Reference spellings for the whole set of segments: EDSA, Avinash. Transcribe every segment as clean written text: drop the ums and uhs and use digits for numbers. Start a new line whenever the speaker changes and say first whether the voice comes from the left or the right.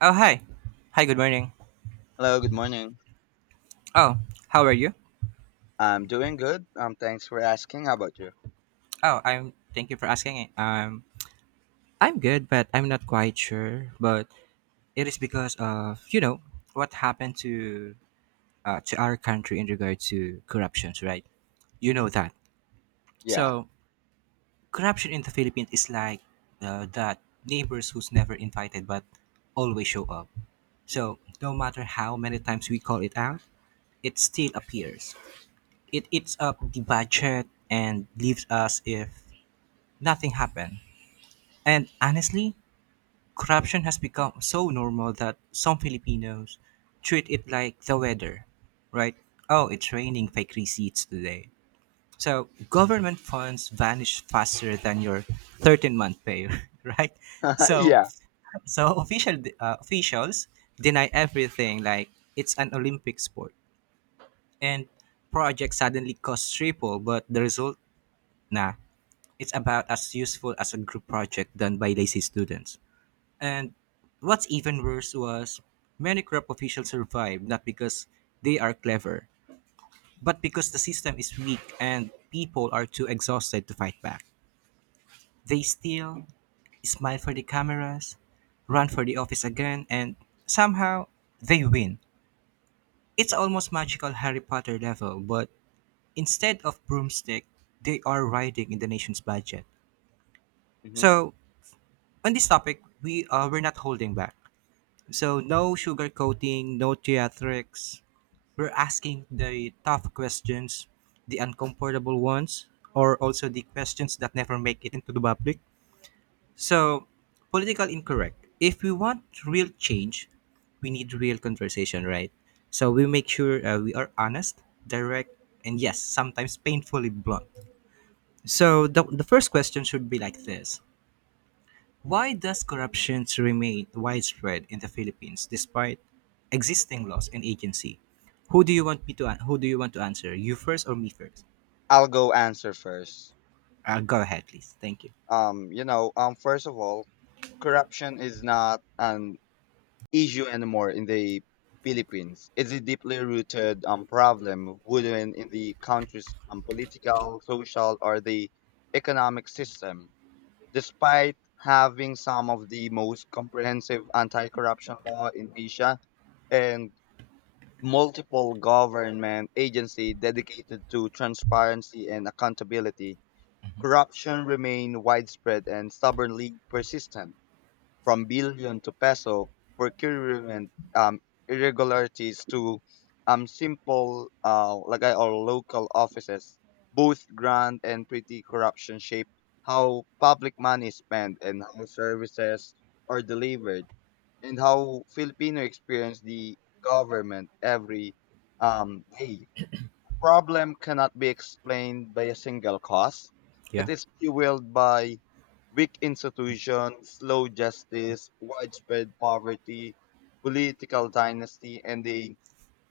right: Oh, hi, hi. Good morning.
left: Hello, good morning.
right: Oh, how are you?
left: I'm doing good. Thanks for asking. How about you?
right: Oh, I'm. Thank you for asking. It. I'm good, but I'm not quite sure. But it is because of what happened to our country in regard to corruptions, right? You
left: Mm-hmm.
right: know that.
left: Yeah,
right: So corruption in the Philippines is like that neighbors who's never invited but always show up. So no matter how many times we call it out, it still appears. It eats up the budget and leaves us if nothing happened. And honestly, corruption has become so normal that some Filipinos treat it like the weather, right? Oh, it's raining fake receipts today. So government funds vanish faster than your 13-month pay, right? So,
left: yeah.
right: so officials deny everything like it's an Olympic sport, and projects suddenly cost triple, but the result, nah, it's about as useful as a group project done by lazy students. And what's even worse was many corrupt officials survive not because they are clever, but because the system is weak and people are too exhausted to fight back. They steal, smile for the cameras, run for the office again, and somehow they win. It's almost magical Harry Potter level, but instead of broomstick, they are riding in the nation's budget.
left: Mm-hmm.
right: So on this topic, we're not holding back. So no sugarcoating, no theatrics. We're asking the tough questions, the uncomfortable ones, or also the questions that never make it into the public. So political incorrect. If we want real change, we need real conversation, right? So we make sure we are honest, direct, and yes, sometimes painfully blunt. So the first question should be like this. Why does corruption remain widespread in the Philippines despite existing laws and agency? Who do you want me to an- who do you want to answer? You first or me first?
left: I'll go answer first.
right: Go ahead, please. Thank you.
left: First of all, corruption is not an issue anymore in the Philippines. It's a deeply rooted problem within in the country's political, social, or the economic system. Despite having some of the most comprehensive anti-corruption law in Asia and multiple government agencies dedicated to transparency and accountability, corruption remained widespread and stubbornly persistent. From billion to peso, procurement irregularities to simple lagay or local offices, both grand and petty corruption shape how public money is spent and how services are delivered and how Filipino experience the government every day. Problem cannot be explained by a single cause.
right: Yeah.
left: It is fueled by weak institutions, slow justice, widespread poverty, political dynasty, and the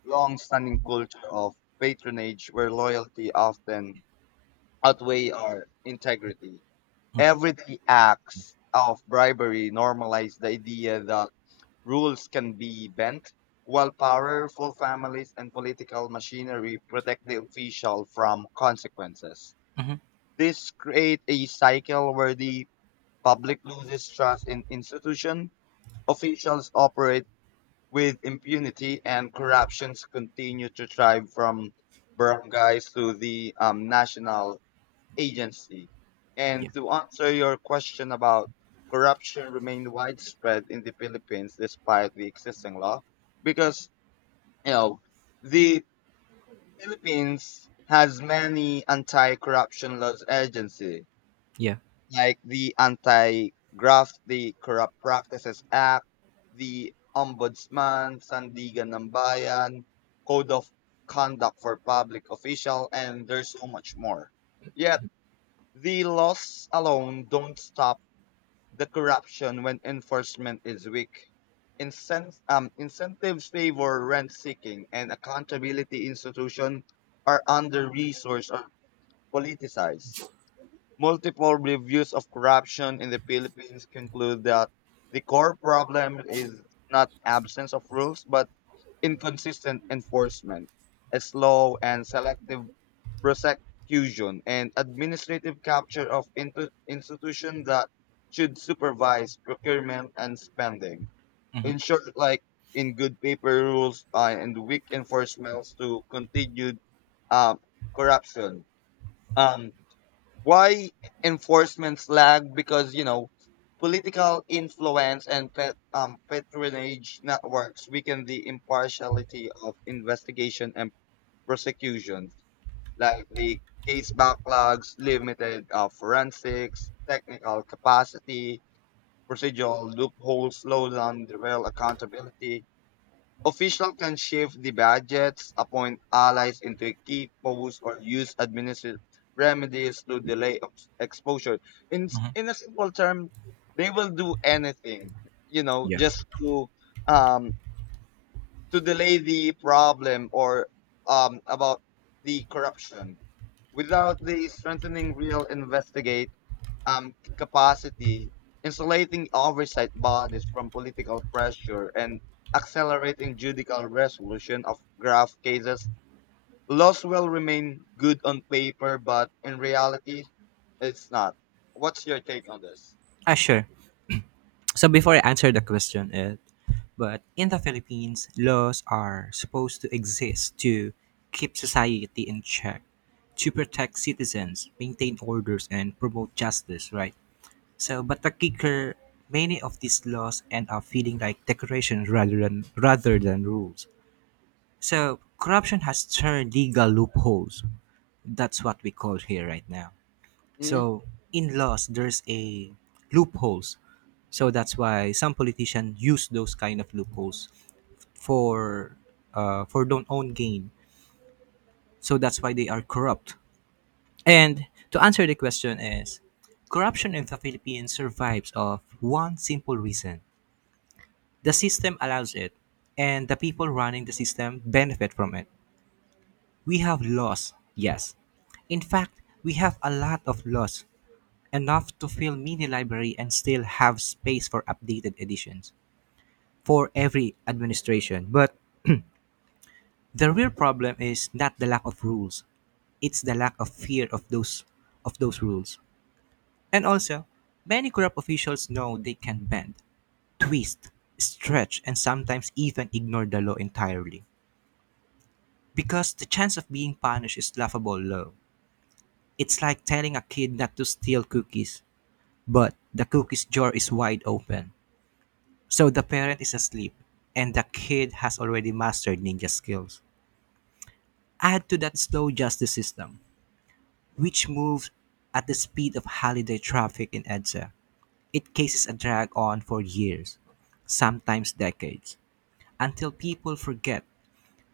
left: long-standing culture of patronage where loyalty often outweigh our integrity. Everyday acts of bribery normalize the idea that rules can be bent, while powerful families and political machinery protect the official from consequences.
right: Mm-hmm.
left: This creates a cycle where the public loses trust in institutions, officials operate with impunity, and corruptions continue to thrive from barangays to the national agency.
right: Yeah,
left: And to answer your question about corruption remained widespread in the Philippines despite the existing law, because you know the Philippines has many anti-corruption laws agency,
right: yeah.
left: like the Anti-Graft, the Corrupt Practices Act, the Ombudsman, Sandigan ng Bayan, Code of Conduct for Public Official, and there's so much more. Yeah, the laws alone don't stop the corruption when enforcement is weak. Incentives favor rent seeking, and accountability institutions are under resourced or politicized. Multiple reviews of corruption in the Philippines conclude that the core problem is not absence of rules but inconsistent enforcement, a slow and selective prosecution, and administrative capture of institutions that should supervise procurement and spending.
right: Mm-hmm.
left: In short, like in good paper rules and weak enforcements to continued uh, corruption. Um, why enforcements lag? Because, political influence and patronage networks weaken the impartiality of investigation and prosecution like the case backlogs, limited forensics, technical capacity, procedural loopholes slow down the real accountability. Officials can shift the budgets, appoint allies into key posts, or use administrative remedies to delay exposure.
right: Mm-hmm.
left: In a simple term, they will do anything,
right: Yeah.
left: just um to delay the problem or about the corruption. Without the strengthening real investigate capacity, insulating oversight bodies from political pressure and accelerating judicial resolution of grave cases, laws will remain good on paper, but in reality, it's not. What's your take on this?
right: Ah, sure. So before I answer the question, it but in the Philippines, laws are supposed to exist to keep society in check, to protect citizens, maintain orders, and promote justice, right? So, but the kicker, many of these laws end up feeling like decorations rather than rules. So, corruption has turned legal loopholes. That's what we call here right now.
left: Mhm,
right: So, in laws, there's a loopholes. So that's why some politicians use those kind of loopholes for for their own gain. So that's why they are corrupt. And to answer the question is, corruption in the Philippines survives of one simple reason. The system allows it, and the people running the system benefit from it. We have laws, yes. In fact, we have a lot of laws, enough to fill mini library and still have space for updated editions for every administration. But the real problem is not the lack of rules, it's the lack of fear of those rules. And also, many corrupt officials know they can bend, twist, stretch, and sometimes even ignore the law entirely. Because the chance of being punished is laughable low. It's like telling a kid not to steal cookies, but the cookie's jar is wide open. So the parent is asleep, and the kid has already mastered ninja skills. Add to that slow justice system, which moves at the speed of holiday traffic in EDSA. It cases a drag on for years, sometimes decades, until people forget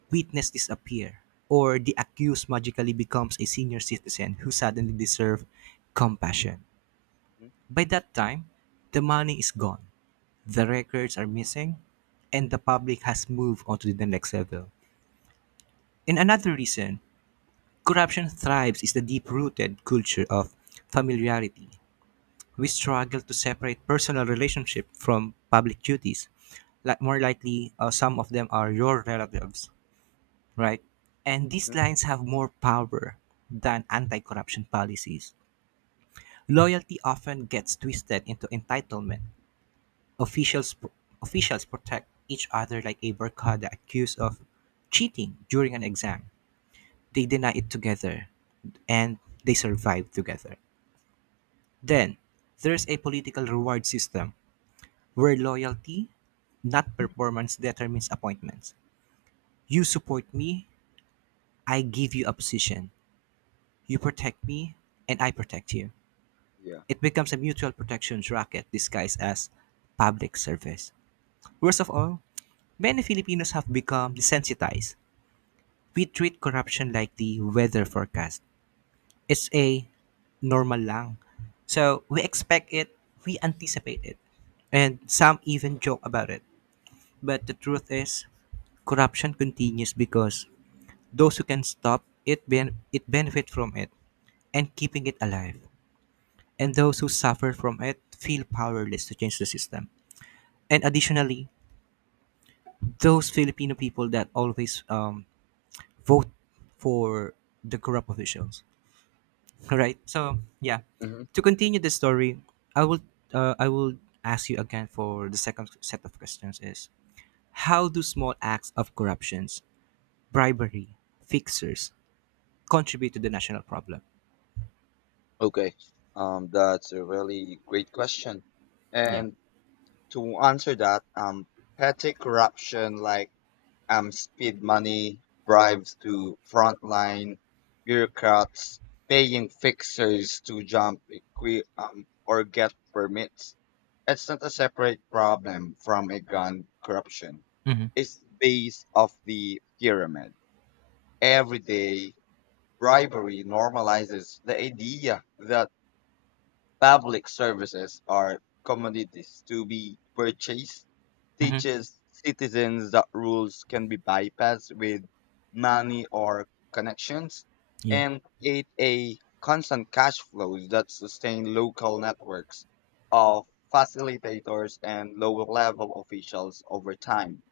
right: witness disappear or the accused magically becomes a senior citizen who suddenly deserve compassion.
left: mhm,
right: By that time, the money is gone, the records are missing, and the public has moved on to the next level. And another reason corruption thrives is the deep-rooted culture of familiarity. We struggle to separate personal relationship from public duties. Like more likely, some of them are your relatives, right? And these
left: mhm,
right: lines have more power than anti corruption policies. Loyalty often gets twisted into entitlement. Officials, officials protect each other like a barcada accused of cheating during an exam. They deny it together and they survive together. Then, there's a political reward system where
left: mhm.
right: loyalty, not performance, determines appointments. You support me, I give you a position. You protect me, and I protect you.
left: Yeah.
right: It becomes a mutual protection racket disguised as public service. Worst of all, many Filipinos have become desensitized. We treat corruption like the weather forecast. It's a normal lang. So we expect it, we anticipate it, and some even joke about it. But the truth is, corruption continues because those who can stop it benefit from it and keeping it alive, and those who suffer from it feel powerless to change the system. And additionally, those Filipino people that always vote for the corrupt officials. All right. So yeah,
left: Hmm.
right: to continue the story, I will I will ask you again for the second set of questions. Is How do small acts of corruptions, bribery, fixers contribute to the national problem?
left: Okay. That's a really great question.
right: Yeah.
left: And to answer that, petty corruption like speed money, bribes to frontline bureaucrats, paying fixers to jump or get permits. It's not a separate problem from a gun corruption.
right: Mm-hmm.
left: It's base of the pyramid. Every day, bribery normalizes the idea that public services are commodities to be purchased,
right: Mm-hmm.
left: teaches citizens that rules can be bypassed with money or connections,
right: Yeah.
left: and create a constant cash flows that sustain local networks of facilitators and lower level officials over time.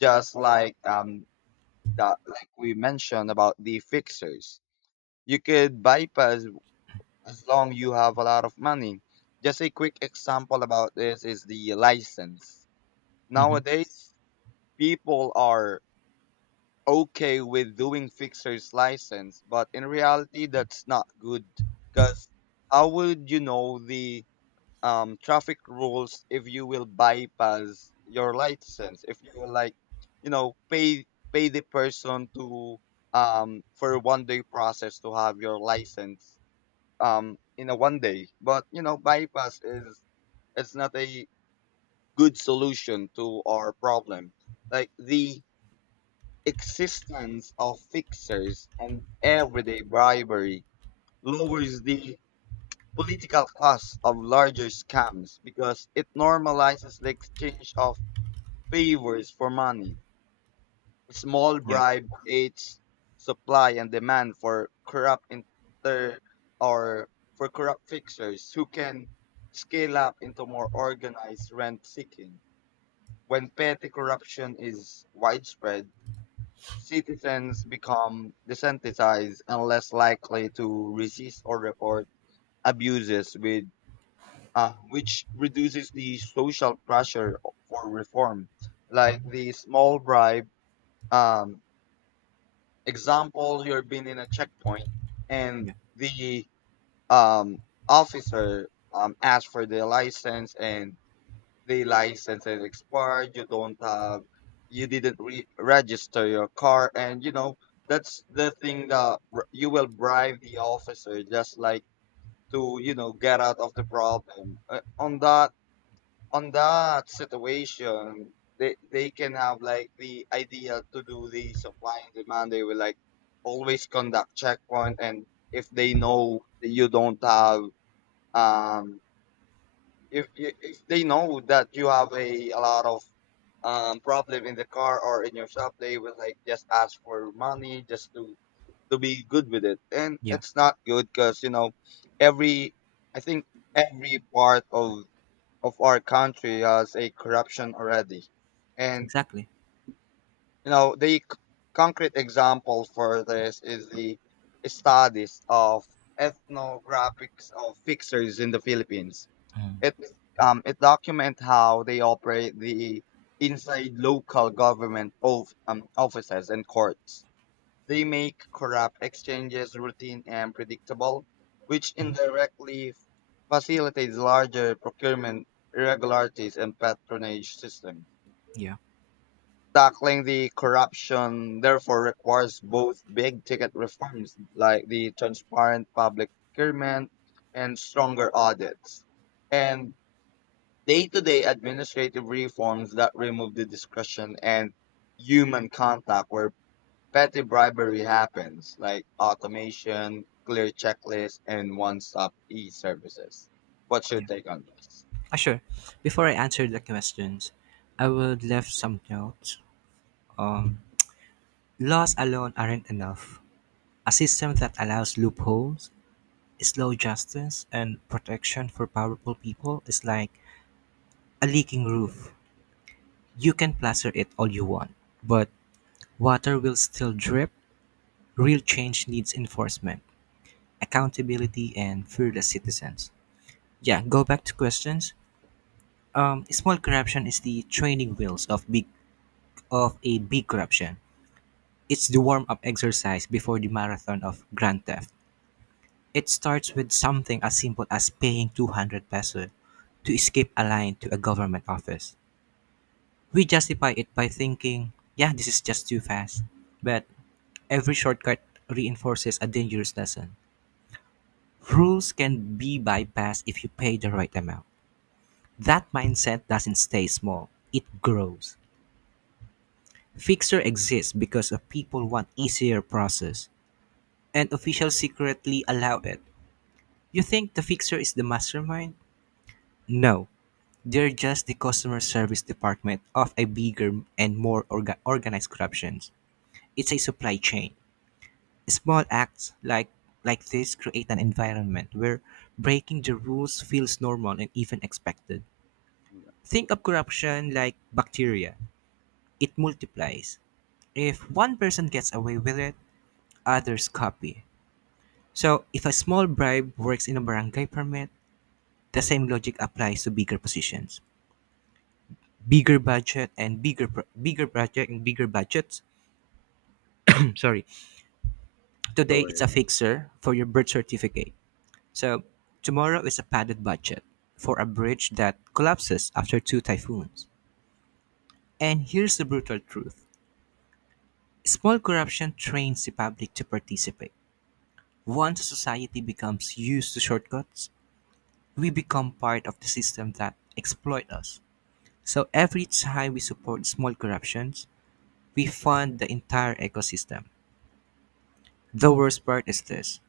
left: Just like that, like we mentioned about the fixers, you could bypass as long you have a lot of money. Just a quick example about this is the license.
right: Mm-hmm.
left: Nowadays, people are okay with doing fixer's license, but in reality, that's not good because how would you know the traffic rules if you will bypass your license? If you will like, you know, pay pay the person to for one day process to have your license in a one day but bypass is it's not a good solution to our problem like the existence of fixers and everyday bribery lowers the political cost of larger scams because it normalizes the exchange of favors for money small
right: Yeah.
left: bribe aids supply and demand for corrupt inter or for corrupt fixers who can scale up into more organized rent seeking. When petty corruption is widespread, citizens become desensitized and less likely to resist or report abuses with which reduces the social pressure for reform. Like the small bribe, um, example, you're being in a checkpoint and
right: Yeah.
left: the um, officer asks for the license and the license is expired. You don't have, you didn't register your car. And, that's the thing that you will bribe the officer just like to, get out of the problem. On that situation, they can have like the idea to do the supply and demand. They will like always conduct checkpoint, and if they know that you don't have um if they know that you have a lot of problem in the car or in your shop, they will like just ask for money just to be good with it and
right: Yeah.
left: it's not good because every I think every part of our country has a corruption already. And
right: Exactly.
left: the concrete example for this is the studies of ethnographics of fixers in the Philippines. It it document how they operate the inside local government of offices and courts. They make corrupt exchanges routine and predictable, which indirectly facilitates larger procurement irregularities and patronage systems.
right: Yeah.
left: Tackling the corruption therefore requires both big ticket reforms like the transparent public procurement and stronger audits and day-to-day administrative reforms that remove the discretion and human contact where petty bribery happens, like automation, clear checklists, and one-stop e-services. What's your
right: Yeah.
left: take on this?
right: Ah, sure. Before I answer the questions, I would left some notes. Um, Laws alone aren't enough. A system that allows loopholes, slow justice, and protection for powerful people is like a leaking roof. You can plaster it all you want, but water will still drip. Real change needs enforcement, accountability, and fearless citizens. Yeah, go back to questions. Small corruption is the training wheels of a big corruption. It's the warm up exercise before the marathon of Grand Theft. It starts with something as simple as paying 200 peso to escape a line to a government office. We justify it by thinking, yeah, this is just too fast. But every shortcut reinforces a dangerous lesson. Rules can be bypassed if you pay the right amount. That mindset doesn't stay small, it grows. Fixer exists because of people want easier process, and officials secretly allow it. You think the fixer is the mastermind? No, they're just the customer service department of a bigger and more organized corruption. It's a supply chain. Small acts like this create an environment where breaking the rules feels normal and even expected.
left: Yeah,
right: Think of corruption like bacteria. It multiplies. If one person gets away with it, others copy. So, if a small bribe works in a barangay permit, the same logic applies to bigger positions. Bigger budget and bigger project and bigger budgets. Sorry. Today
left: go
right: it's
left: ahead.
right: a fixer for your birth certificate. So tomorrow is a padded budget for a bridge that collapses after two typhoons. And here's the brutal truth. Small corruption trains the public to participate. Once a society becomes used to shortcuts, we become part of the system that exploit us. So every time we support small corruptions, we fund the entire ecosystem. The worst part is this.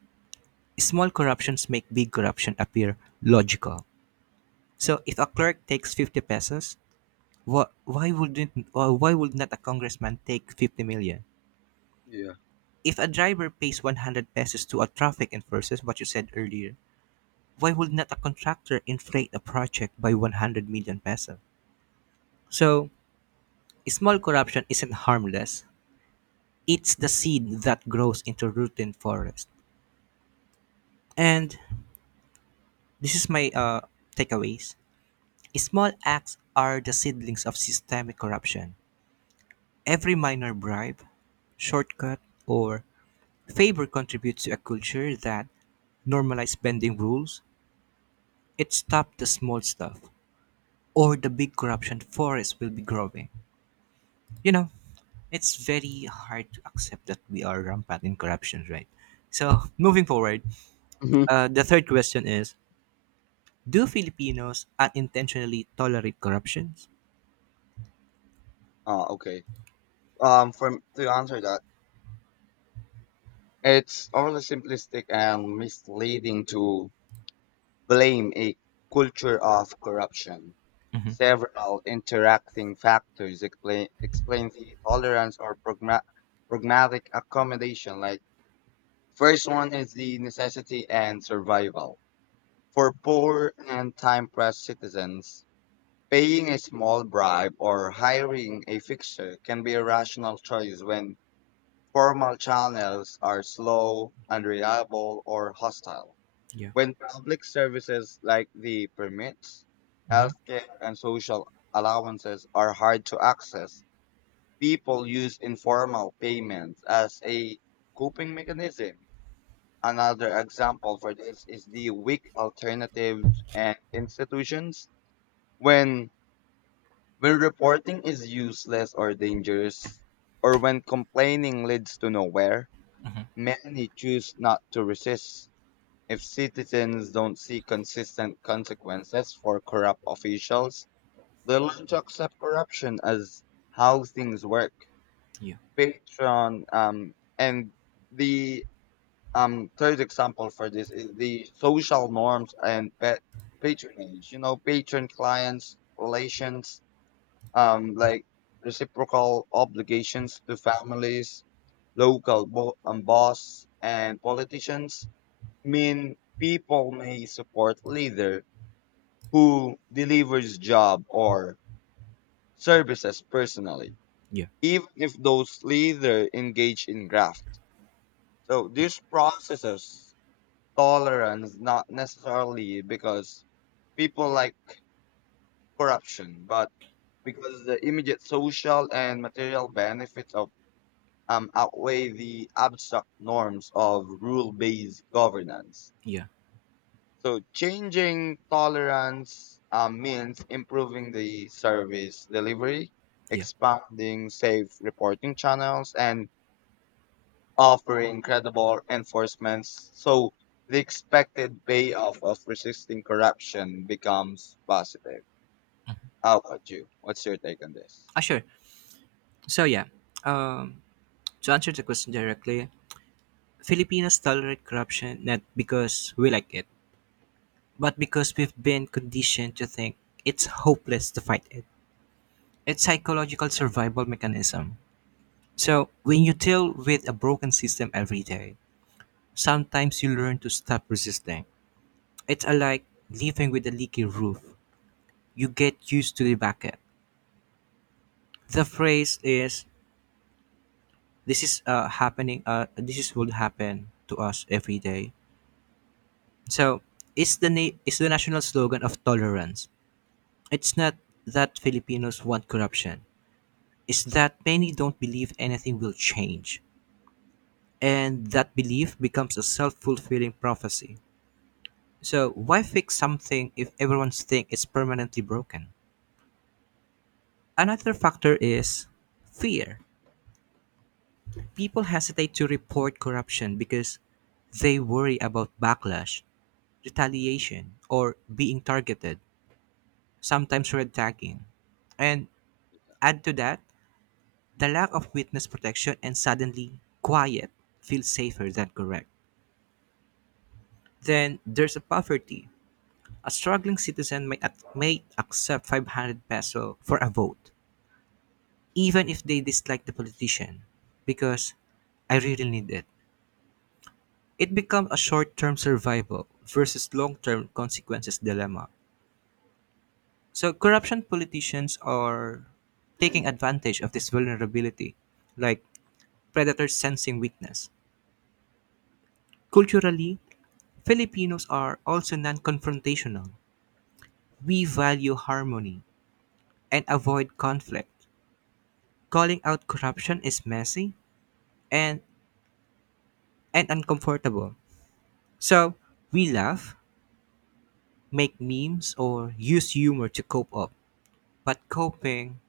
right: Small corruptions make big corruption appear logical. So if a clerk takes 50 pesos, why would not a congressman take 50 million?
left: Yeah.
right: If a driver pays 100 pesos to a traffic enforcer, what you said earlier, why would not a contractor inflate a project by 100 million pesos? So small corruption isn't harmless. It's the seed that grows into routine forest. And this is my takeaways. Small acts are the seedlings of systemic corruption. Every minor bribe, shortcut, or favor contributes to a culture that normalizes bending rules. It stops the small stuff, or the big corruption forest will be growing. You know, it's very hard to accept that we are rampant in corruption, right? So, moving forward,
left: Hmm.
right: the third question is, do Filipinos unintentionally tolerate corruptions?
left: Oh, okay. For to answer that, it's overly simplistic and misleading to blame a culture of corruption.
right: Hmm.
left: Several interacting factors explain the tolerance or pragmatic accommodation. Like first one is the necessity and survival. For poor and time-pressed citizens, paying a small bribe or hiring a fixer can be a rational choice when formal channels are slow, unreliable, or hostile.
right: Yeah.
left: When public services like the permits,
right: Hmm.
left: healthcare, and social allowances are hard to access, people use informal payments as a coping mechanism. Another example for this is the weak alternatives and institutions when when reporting is useless or dangerous or when complaining leads to nowhere, many choose not to resist. If citizens don't see consistent consequences for corrupt officials, they learn to accept corruption as how things work.
right: Yeah.
left: Patron um and the um third example for this is the social norms and pet patronage, patron clients relations like reciprocal obligations to families, local boss and politicians mean people may support leader who delivers job or services personally
right: Yeah.
left: even if those leader engage in graft. So these processes tolerance not necessarily because people like corruption, but because the immediate social and material benefits of outweigh the abstract norms of rule-based governance.
right: Yeah.
left: So changing tolerance means improving the service delivery,
right: Yeah.
left: expanding safe reporting channels, and offering incredible enforcements, so the expected payoff of resisting corruption becomes positive. How about you? What's your take on this?
right: Ah, sure. So yeah, um, to answer the question directly, Filipinos tolerate corruption not because we like it, but because we've been conditioned to think it's hopeless to fight it. It's psychological survival mechanism. So when you deal with a broken system every day, sometimes you learn to stop resisting. It's a like living with a leaky roof. You get used to the bucket. The phrase is, "This is happening. This is will happen to us every day." So, is the national slogan of tolerance? It's not that Filipinos want corruption. It's that many don't believe anything will change, and that belief becomes a self-fulfilling prophecy. So, why fix something if everyone's think it's permanently broken? Another factor is fear. People hesitate to report corruption because they worry about backlash,
left: Mhm.
right: retaliation, or being targeted, sometimes red tagging. And Add to that the lack of witness protection, and suddenly quiet feels safer than correct. Then there's a poverty. A struggling citizen may accept 500 peso for a vote, even if they dislike the politician, because I really need it. It becomes a short term survival versus long term consequences dilemma. So, corruption politicians are taking advantage of this vulnerability, like predators sensing weakness. Culturally, Filipinos are also non confrontational. We value harmony and avoid conflict. Calling out corruption is messy and, and uncomfortable. So, we laugh, make memes, or use humor to cope up. But coping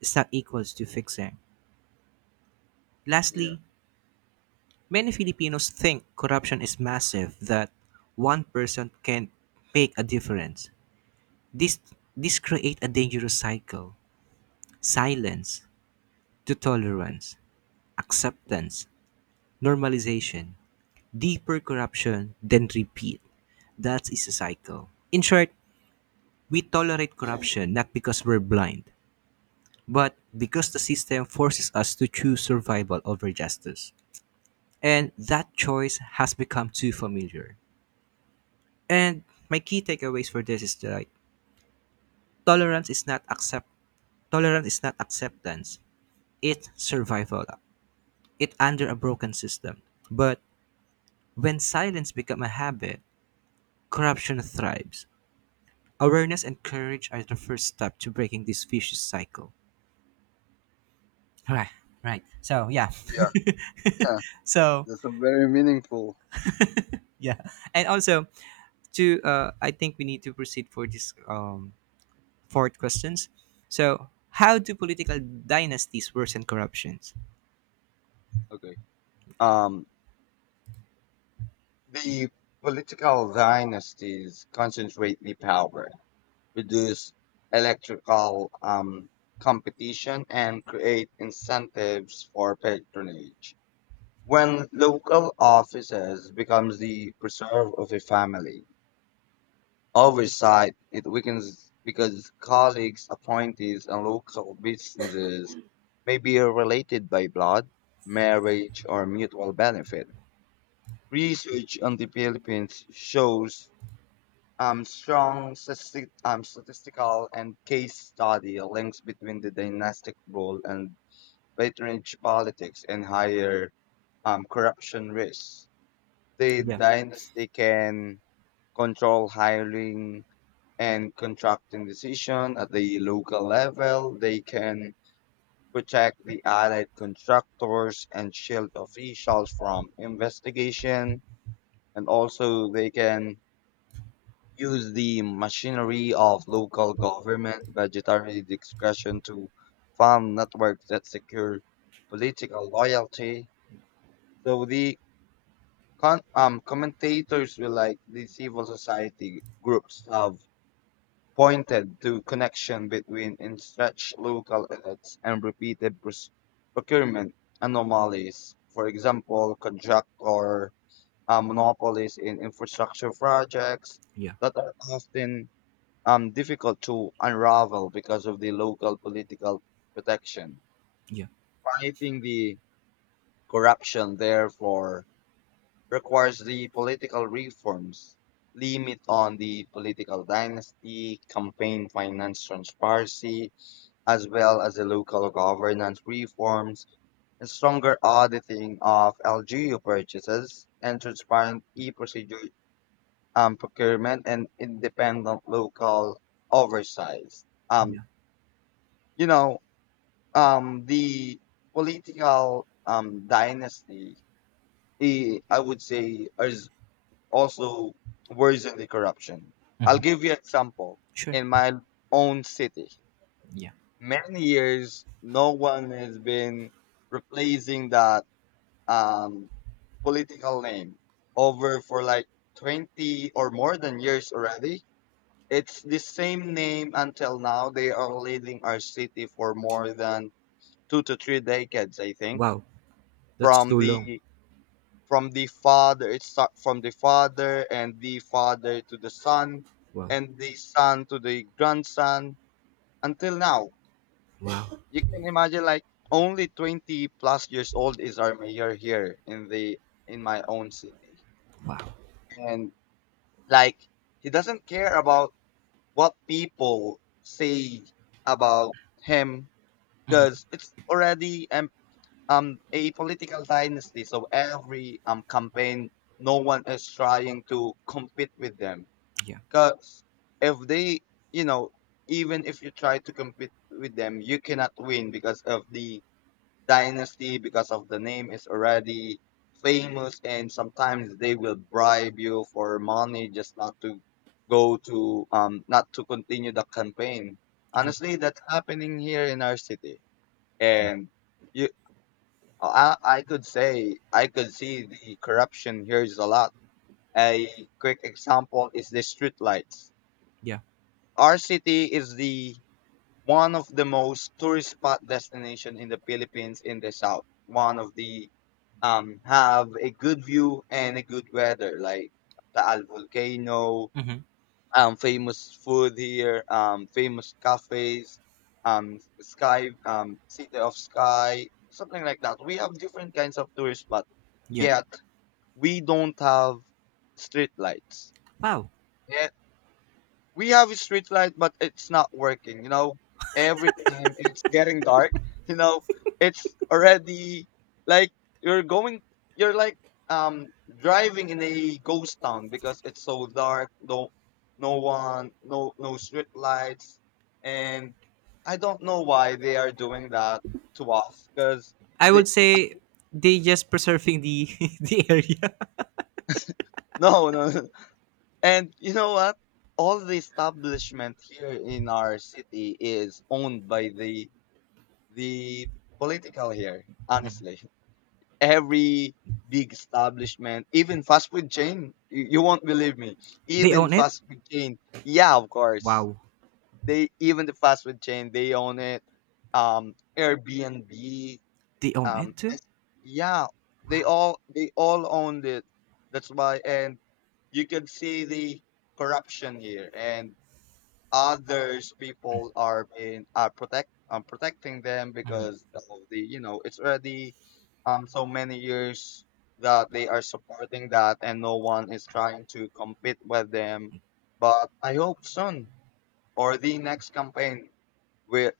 right: is not equals to fixing.
left: Yeah,
right: Lastly, many Filipinos think corruption is massive, that one person can make a difference. This, this create a dangerous cycle, silence to tolerance, acceptance, normalization, deeper corruption, then repeat. That is a cycle. In short, we tolerate corruption not because we're blind, but because the system forces us to choose survival over justice. And that choice has become too familiar. And my key takeaways for this is that like, tolerance is not accept tolerance is not acceptance. It's survival. It under a broken system. But when silence become a habit, corruption thrives. Awareness and courage are the first step to breaking this vicious cycle. Right, right. So yeah,
left: yeah, yeah.
right: so
left: That's a very meaningful.
right: yeah, and also to I think we need to proceed for this fourth questions. So how do political dynasties worsen corruptions?
left: Okay. Um, the political dynasties concentrate the power, reduce electrical competition, and create incentives for patronage. When local offices becomes the preserve of a family oversight, it weakens because colleagues, appointees, and local businesses may be related by blood, marriage, or mutual benefit. Research on the Philippines shows strong statistical and case study links between the dynastic rule and patronage politics and higher corruption risks. The
right: Yeah,
left: dynasty can control hiring and contracting decision at the local level. They can protect the allied constructors and shield officials from investigation. And also they can use the machinery of local government budgetary discretion to form networks that secure political loyalty. So the commentators will like the civil society groups have pointed to connection between entrenched local elites and repeated procurement anomalies. For example, contractor monopolies in infrastructure projects
right: yeah,
left: that are often difficult to unravel because of the local political protection.
right: yeah,
left: Fighting the corruption, therefore, requires the political reforms, limit on the political dynasty, campaign finance transparency, as well as the local governance reforms, and stronger auditing of LGU purchases and transparent e-procedure procurement and independent local oversight. Um,
right: yeah.
left: you know, the political dynasty, I would say, is also worsen the corruption. I'll
right: Mhm.
left: give you an example.
right: Sure.
left: In my own city,
right: Yeah.
left: many years, no one has been replacing that um, political name over for like 20 or more than years already. It's the same name until now. They are leading our city for more than 2 to 3 decades, I think,
right: Wow, that's
left: from
right: too long.
left: the from the father, it start from the father and the father to the son
right: Wow,
left: and the son to the grandson until now.
right: wow,
left: You can imagine like only 20 plus years old is our mayor here in the in my own city.
right: wow.
left: And like he doesn't care about what people say about him because it's already a political dynasty. So every campaign, no one is trying to compete with them.
right: Yeah,
left: Cause if they, you know, even if you try to compete with them, you cannot win because of the dynasty, because of the name is already famous, and sometimes they will bribe you for money just not to go to not to continue the campaign.
right: yeah,
left: Honestly, that's happening here in our city, and you I could see the corruption here is a lot. A quick example is the streetlights.
right: yeah.
left: Our city is the one of the most tourist spot destination in the Philippines in the south. One of the have a good view and a good weather like Taal volcano,
right: Hmm.
left: famous food here, famous cafes, sky, city of sky, something like that. We have different kinds of tourists, but
right: Yeah.
left: yet we don't have street lights.
right: Wow.
left: We have a street light, but it's not working. Every time it's getting dark. You know, it's already like you're going, you're like um driving in a ghost town because it's so dark. No, no one, no street lights, and I don't know why they are doing that to us because
right: I
left: they
right: would say they just preserving the the area.
left: no, no. No. And you know what? All the establishment here in our city is owned by the political here, honestly. Every big establishment, even fast food chain, you won't believe me.
right: They
left: Even
right: own it.
left: fast food chain, yeah, of course.
right: Wow.
left: They even the fast food chain, they own it. Airbnb,
right: They own it.
left: um,
right: Too?
left: S- yeah, they
right: Wow.
left: all they all owned it. That's why, and you can see the corruption here and others people are protecting them because of the it's already so many years that they are supporting that and no one is trying to compete with them but I hope soon or the next campaign will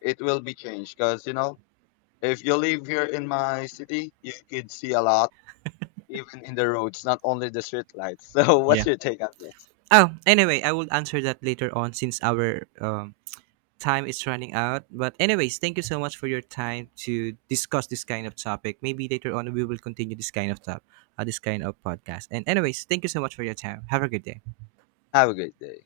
left: it will be changed because if you live here in my city you could see a lot even in the roads not only the street lights. So
right: Yeah.
left: what's your take on this?
right: Oh, anyway, I will answer that later on since our time is running out. But anyways, thank you so much for your time to discuss this kind of topic. Maybe later on we will continue this kind of podcast. And anyways, thank you so much for your time. Have a good day.
left: Have a great day.